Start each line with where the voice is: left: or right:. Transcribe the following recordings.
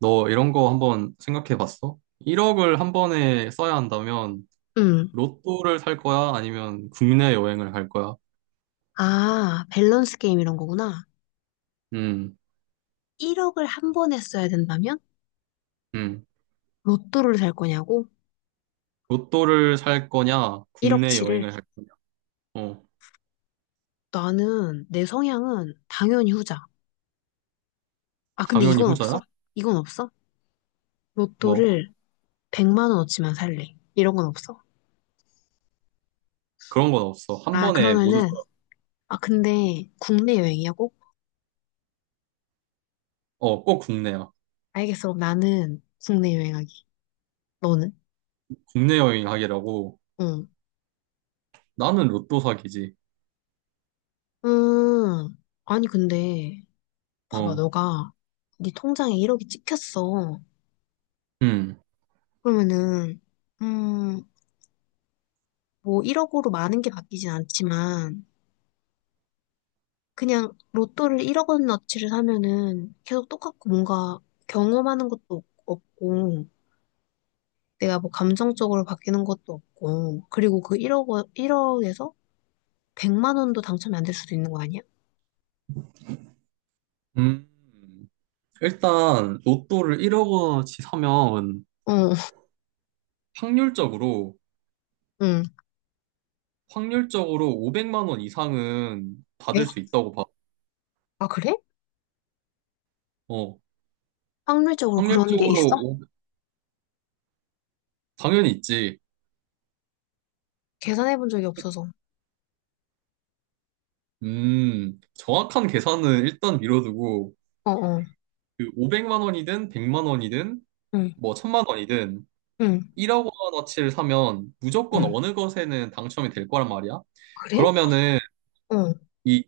right: 너 이런 거 한번 생각해 봤어? 1억을 한 번에 써야 한다면
left: 응.
right: 로또를 살 거야? 아니면 국내 여행을 갈 거야?
left: 아, 밸런스 게임 이런 거구나.
right: 음,
left: 1억을 한 번에 써야 된다면?
right: 음.
left: 로또를 살 거냐고?
right: 로또를 살 거냐? 국내
left: 1억치를?
right: 여행을 할 거냐? 어,
left: 나는, 내 성향은 당연히 후자. 아, 근데
right: 당연히
left: 이건
right: 후자야?
left: 없어? 이건 없어?
right: 뭐,
left: 로또를 100만 원어치만 살래. 이런 건 없어?
right: 그런 건 없어. 한
left: 아,
right: 번에 모두,
left: 그러면은,
right: 써야-
left: 아, 근데 국내 여행이야, 꼭?
right: 어, 꼭 국내야.
left: 알겠어. 그럼 나는 국내 여행하기. 너는?
right: 국내 여행 하기라고.
left: 응.
right: 나는 로또 사기지.
left: 음, 아니, 근데, 봐봐,
right: 어,
left: 너가 네 통장에 1억이 찍혔어.
right: 음,
left: 그러면은, 음, 뭐 1억으로 많은 게 바뀌진 않지만 그냥 로또를 1억 원어치를 사면은 계속 똑같고 뭔가 경험하는 것도 없고 내가 뭐 감정적으로 바뀌는 것도 없고 그리고 그 1억 원 1억에서 100만 원도 당첨이 안 될 수도 있는 거 아니야?
right: 음. 일단, 로또를 1억어치 사면
left: 어,
right: 확률적으로
left: 응.
right: 확률적으로 500만 원 이상은
left: 왜?
right: 받을 수 있다고 봐.
left: 아, 그래?
right: 어,
left: 확률적으로 그런 게
right: 확률적으로
left: 있어?
right: 당연히 있지.
left: 계산해 본 적이 없어서.
right: 정확한 계산은 일단 미뤄두고
left: 어, 어.
right: 그 500만 원이든 100만 원이든
left: 응.
right: 뭐 1000만 원이든
left: 응.
right: 1억 원어치를 사면 무조건
left: 응.
right: 어느 것에는 당첨이 될 거란 말이야.
left: 그래?
right: 그러면은
left: 어.
right: 이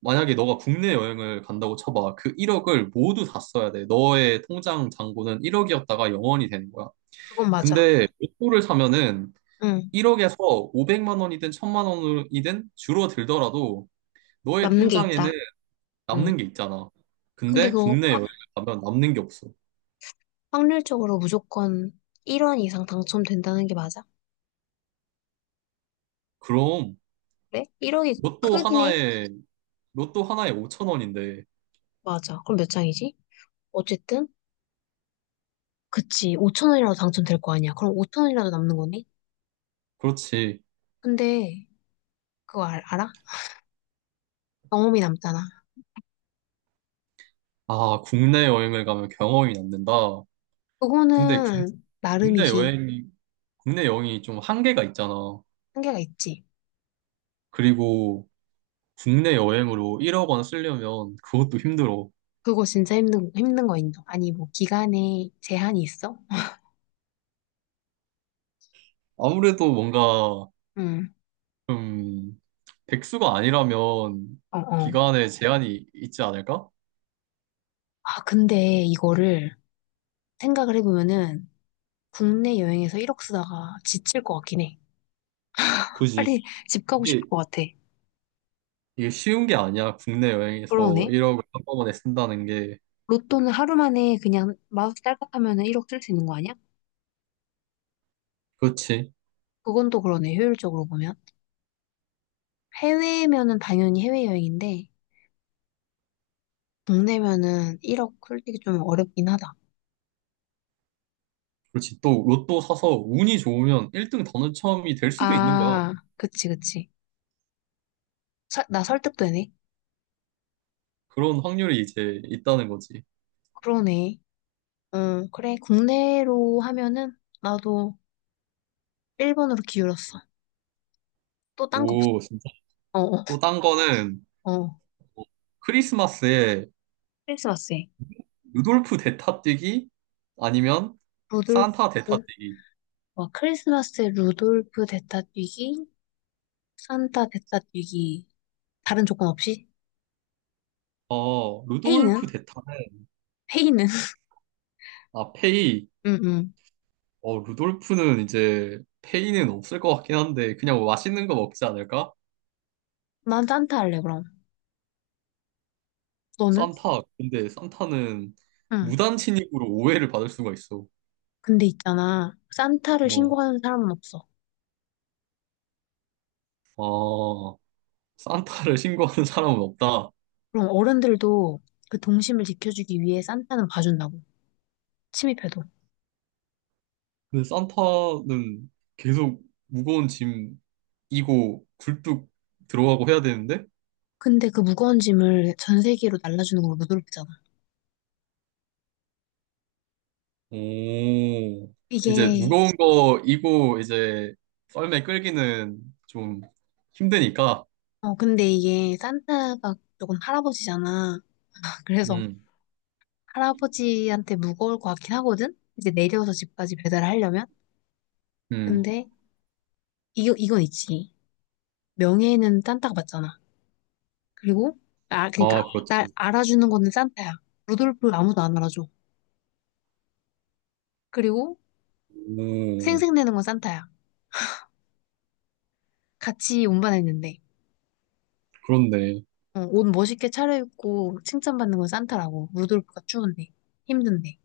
right: 만약에 너가 국내 여행을 간다고 쳐봐. 그 1억을 모두 다 써야 돼. 너의 통장 잔고는 1억이었다가 0원이 되는 거야.
left: 그건 맞아.
right: 근데 로또를 사면은
left: 응.
right: 1억에서 500만 원이든 1000만 원이든 줄어들더라도 너의
left: 남는 게
right: 통장에는
left: 있다. 응.
right: 남는 게 있잖아.
left: 근데
right: 근데
left: 그거
right: 국내 여행을 가면 남는 게 없어.
left: 확률적으로 무조건 1원 이상 당첨된다는 게 맞아?
right: 그럼
left: 그래? 1억이
right: 로또
left: 크긴 해?
right: 하나에 로또 하나에 5천 원인데
left: 맞아. 그럼 몇 장이지? 어쨌든, 그치. 5천 원이라도 당첨될 거 아니야. 그럼 5천 원이라도 남는 거네?
right: 그렇지.
left: 근데, 그거 알아? 경험이 남잖아.
right: 아, 국내 여행을 가면 경험이 남는다. 근데
left: 그거는,
right: 국내
left: 나름이지.
right: 여행이 국내 여행이 좀 한계가 있잖아.
left: 한계가 있지.
right: 그리고 국내 여행으로 1억 원 쓰려면 그것도 힘들어.
left: 그거 진짜 힘든 거 인정. 아니, 뭐, 기간에 제한이 있어?
right: 아무래도 뭔가
left: 응,
right: 음, 백수가 아니라면
left: 어, 어.
right: 기간에 제한이 있지 않을까?
left: 아, 근데 이거를 생각을 해보면은, 국내 여행에서 1억 쓰다가 지칠 것 같긴 해.
right: 그지.
left: 빨리 집 가고 싶을
right: 이게,
left: 것 같아.
right: 이게 쉬운 게 아니야. 국내 여행에서
left: 그러네.
right: 1억을 한꺼번에 쓴다는 게.
left: 로또는 하루 만에 그냥 마우스 딸깍하면은 1억 쓸 수 있는 거 아니야?
right: 그렇지.
left: 그건 또 그러네, 효율적으로 보면. 해외면은 당연히 해외여행인데, 국내면은 1억 솔직히 좀 어렵긴 하다.
right: 그렇지. 또 로또 사서 운이 좋으면 1등 당첨이 될 수도 있는 거야.
left: 아, 그치, 그치. 나 설득되네.
right: 그런 확률이 이제 있다는 거지.
left: 그러네. 응, 그래. 국내로 하면은 나도 1번으로 기울었어. 또 딴 거 없어.
right: 오, 진짜.
left: 어,
right: 또 딴 거는
left: 어, 어.
right: 뭐 크리스마스에
left: 크리스마스에.
right: 루돌프 대타 뛰기 아니면
left: 루돌프,
right: 산타 대타 뛰기.
left: 와, 크리스마스에 루돌프 대타 뛰기, 산타 대타 뛰기. 다른 조건 없이?
right: 어, 루돌프
left: 회의는?
right: 대타는
left: 회의는?
right: 아, 페이
left: 응, 응.
right: 어, 루돌프는 이제 페이는 없을 것 같긴 한데 그냥 뭐 맛있는 거 먹지 않을까?
left: 난 산타 할래, 그럼. 너는?
right: 산타. 근데 산타는
left: 응.
right: 무단 침입으로 오해를 받을 수가 있어.
left: 근데 있잖아. 산타를
right: 어.
left: 신고하는 사람은 없어.
right: 아, 산타를 신고하는 사람은 없다.
left: 그럼 어른들도 그 동심을 지켜주기 위해 산타는 봐준다고. 침입해도.
right: 근데 산타는 계속 무거운 짐 이고 굴뚝 들어가고 해야 되는데?
left: 근데 그 무거운 짐을 전 세계로 날라주는 걸로 무드롭잖아.
right: 오. 이제
left: 이게,
right: 무거운 거 이고 이제 썰매 끌기는 좀 힘드니까.
left: 근데 이게 산타가 조금 할아버지잖아. 그래서
right: 음.
left: 할아버지한테 무거울 것 같긴 하거든? 이제 내려서 집까지 배달을 하려면?
right: 음.
left: 근데, 이건 있지. 명예는 산타가 받잖아. 그리고 아 그러니까
right: 아,
left: 날
right: 그렇지.
left: 알아주는 거는 산타야. 루돌프 아무도 안 알아줘. 그리고
right: 음,
left: 생색내는 건 산타야. 같이 운반했는데
right: 그렇네.
left: 옷 멋있게 차려입고 칭찬받는 건 산타라고. 루돌프가 추운데 힘든데.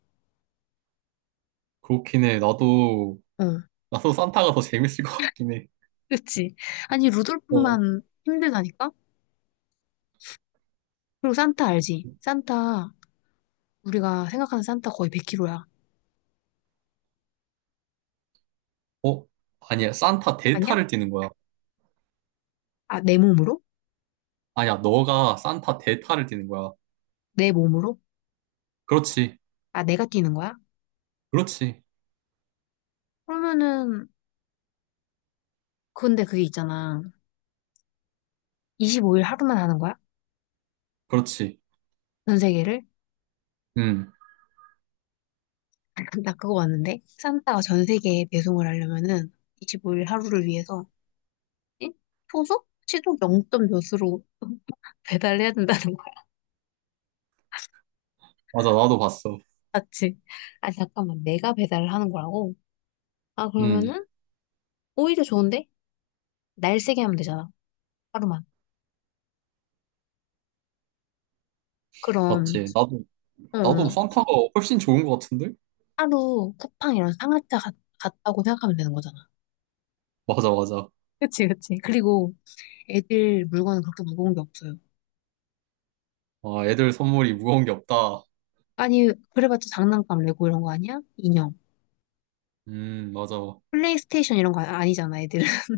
right: 그렇긴 해. 나도,
left: 어,
right: 나도 산타가 더 재밌을 것 같긴 해.
left: 그치? 아니
right: 어,
left: 루돌프만 힘들다니까? 그리고 산타 알지? 산타 우리가 생각하는 산타 거의 100kg야.
right: 어? 아니야. 산타
left: 아니야?
right: 대타를 뛰는 거야.
left: 아 내 몸으로?
right: 아니야. 너가 산타 대타를 뛰는 거야.
left: 내 몸으로?
right: 그렇지.
left: 아 내가 뛰는 거야?
right: 그렇지.
left: 그러면은 근데 그게 있잖아. 25일 하루만 하는 거야?
right: 그렇지.
left: 전 세계를?
right: 음,
left: 아, 나 그거 봤는데 산타가 전 세계에 배송을 하려면은 25일 하루를 위해서 응? 초속? 시속 0점 몇으로 배달해야 된다는 거야.
right: 맞아. 나도 봤어.
left: 맞지? 아니 잠깐만 내가 배달을 하는 거라고? 아
right: 음,
left: 그러면은 오히려 좋은데? 날 세게 하면 되잖아. 하루만. 그럼
right: 맞지. 나도,
left: 어,
right: 나도
left: 어.
right: 산타가 훨씬 좋은 것 같은데?
left: 하루 쿠팡이랑 상하차 같다고 생각하면 되는 거잖아.
right: 맞아, 맞아.
left: 그치 그치. 그리고 애들 물건은 그렇게 무거운 게 없어요.
right: 아, 애들 선물이 무거운 게 없다.
left: 아니 그래봤자 장난감 레고 이런 거 아니야? 인형.
right: 맞아. 뭐
left: 플레이스테이션 이런 거 아니잖아 애들은.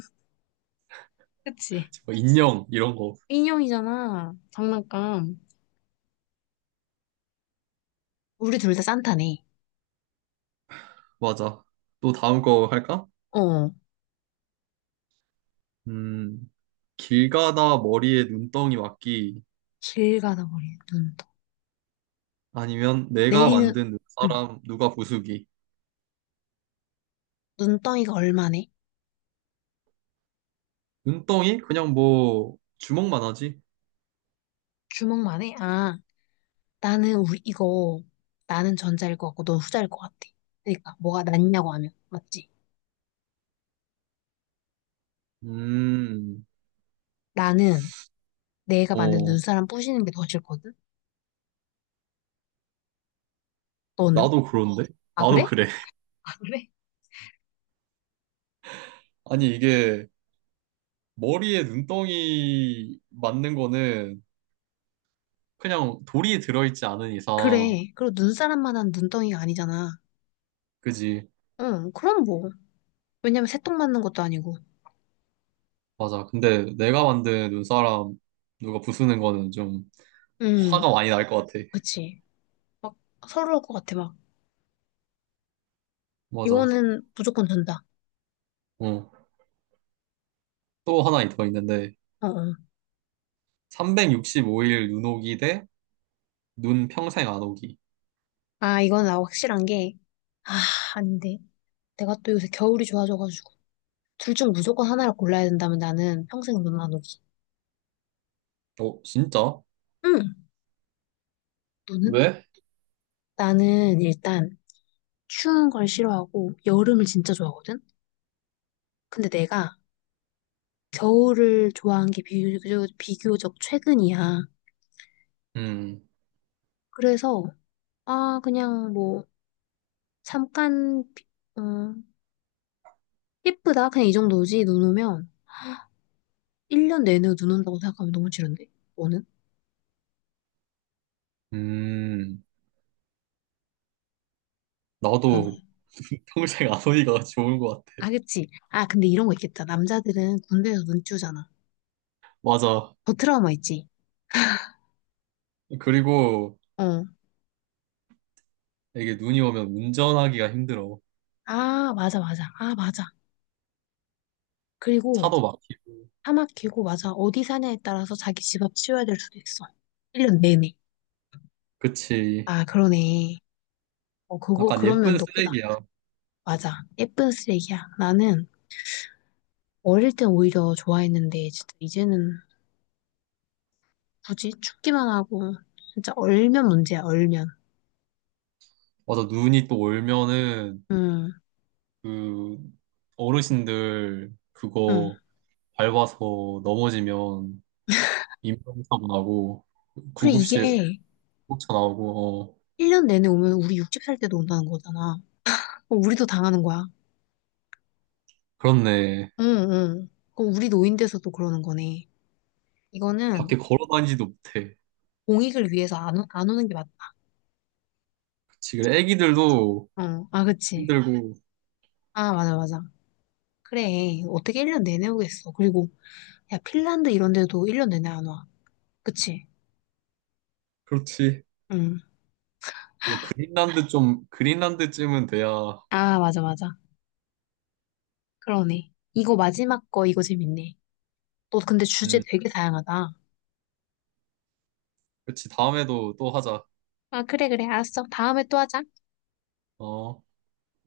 left: 그치?
right: 인형, 이런 거.
left: 인형이잖아. 장난감. 우리 둘 다 산타네.
right: 맞아. 또 다음 거 할까?
left: 어.
right: 음. 길 가다 머리에 눈덩이 맞기
left: 길 가다 보니 눈덩
right: 아니면 내가
left: 내리는,
right: 만든
left: 응.
right: 눈사람 누가 부수기.
left: 눈덩이가 얼마네?
right: 눈덩이 그냥 뭐 주먹만 하지.
left: 주먹만 해? 아, 나는 우리 이거, 나는 전자일 것 같고 넌 후자일 것 같아. 그러니까 뭐가 낫냐고 하면, 맞지?
right: 음.
left: 나는 내가 만든
right: 어.
left: 눈사람 부시는 게 더 싫거든? 너는?
right: 나도 그런데.
left: 아,
right: 나도
left: 그래?
right: 그래.
left: 아, 그래?
right: 아니 이게 머리에 눈덩이 맞는 거는 그냥 돌이 들어있지 않은 이상.
left: 그래. 그리고 눈사람만한 눈덩이가 아니잖아.
right: 그지.
left: 응, 그럼 뭐. 왜냐면 새똥 맞는 것도 아니고.
right: 맞아. 근데 내가 만든 눈사람 누가 부수는 거는 좀
left: 응,
right: 화가 많이 날 것 같아.
left: 그치. 막 서러울 것 같아, 막.
right: 맞아.
left: 이거는 무조건 된다.
right: 어또 하나 더 있는데
left: 어, 어.
right: 365일 눈 오기 대 눈 평생 안 오기.
left: 아, 이건 나 확실한 게, 아, 아닌데. 내가 또 요새 겨울이 좋아져가지고. 둘 중 무조건 하나를 골라야 된다면 나는 평생 눈 안 오기.
right: 어, 진짜?
left: 응, 너는?
right: 왜?
left: 나는 일단 추운 걸 싫어하고 여름을 진짜 좋아하거든? 근데 내가 겨울을 좋아한 게 비교적 최근이야.
right: 음,
left: 그래서, 아, 그냥 뭐, 잠깐, 어, 예쁘다. 그냥 이 정도지. 눈 오면. 1년 내내 눈 온다고 생각하면 너무 싫은데? 너는?
right: 음, 나도 평생 안 오기가 좋은 것
left: 아,
right: 같아.
left: 그치. 아, 근데 이런 거 있겠다. 남자들은 군대에서 눈 띄우잖아.
right: 맞아.
left: 더 트라우마 있지.
right: 그리고
left: 어.
right: 이게 눈이 오면 운전하기가 힘들어.
left: 아, 맞아, 맞아. 아, 맞아. 그리고
right: 차도 막히고.
left: 사막 길고, 맞아. 어디 사냐에 따라서 자기 집 앞 치워야 될 수도 있어. 1년 내내.
right: 그치.
left: 아, 그러네.
right: 약간
left: 그런
right: 예쁜
left: 면도 크다.
right: 쓰레기야.
left: 맞아. 예쁜 쓰레기야. 나는 어릴 땐 오히려 좋아했는데, 진짜 이제는 굳이 춥기만 하고, 진짜 얼면 문제야, 얼면.
right: 맞아. 눈이 또 올면은
left: 응,
right: 그 어르신들
left: 응.
right: 그거 밟아서 넘어지면 인명사고 나고
left: 그래,
right: 구급실
left: 이게
right: 쫓아나오고, 어.
left: 1년 내내 오면 우리 60살 때도 온다는 거잖아. 어, 우리도 당하는 거야.
right: 그렇네.
left: 응, 응. 그럼 우리 노인돼서도 그러는 거네. 이거는
right: 밖에 걸어다니지도 못해.
left: 공익을 위해서 안 오는 게 맞다.
right: 그치. 그래, 애기들도
left: 어, 아, 그치.
right: 힘들고.
left: 아, 맞아, 맞아. 그래. 어떻게 1년 내내 오겠어. 그리고, 야, 핀란드 이런 데도 1년 내내 안 와. 그치?
right: 그렇지.
left: 응.
right: 뭐, 그린란드쯤은 돼야.
left: 아, 맞아, 맞아. 그러네. 이거 마지막 거, 이거 재밌네. 너 근데 주제
right: 음,
left: 되게 다양하다.
right: 그렇지. 다음에도 또 하자.
left: 아, 그래, 그래. 알았어. 다음에 또 하자.
right: 어.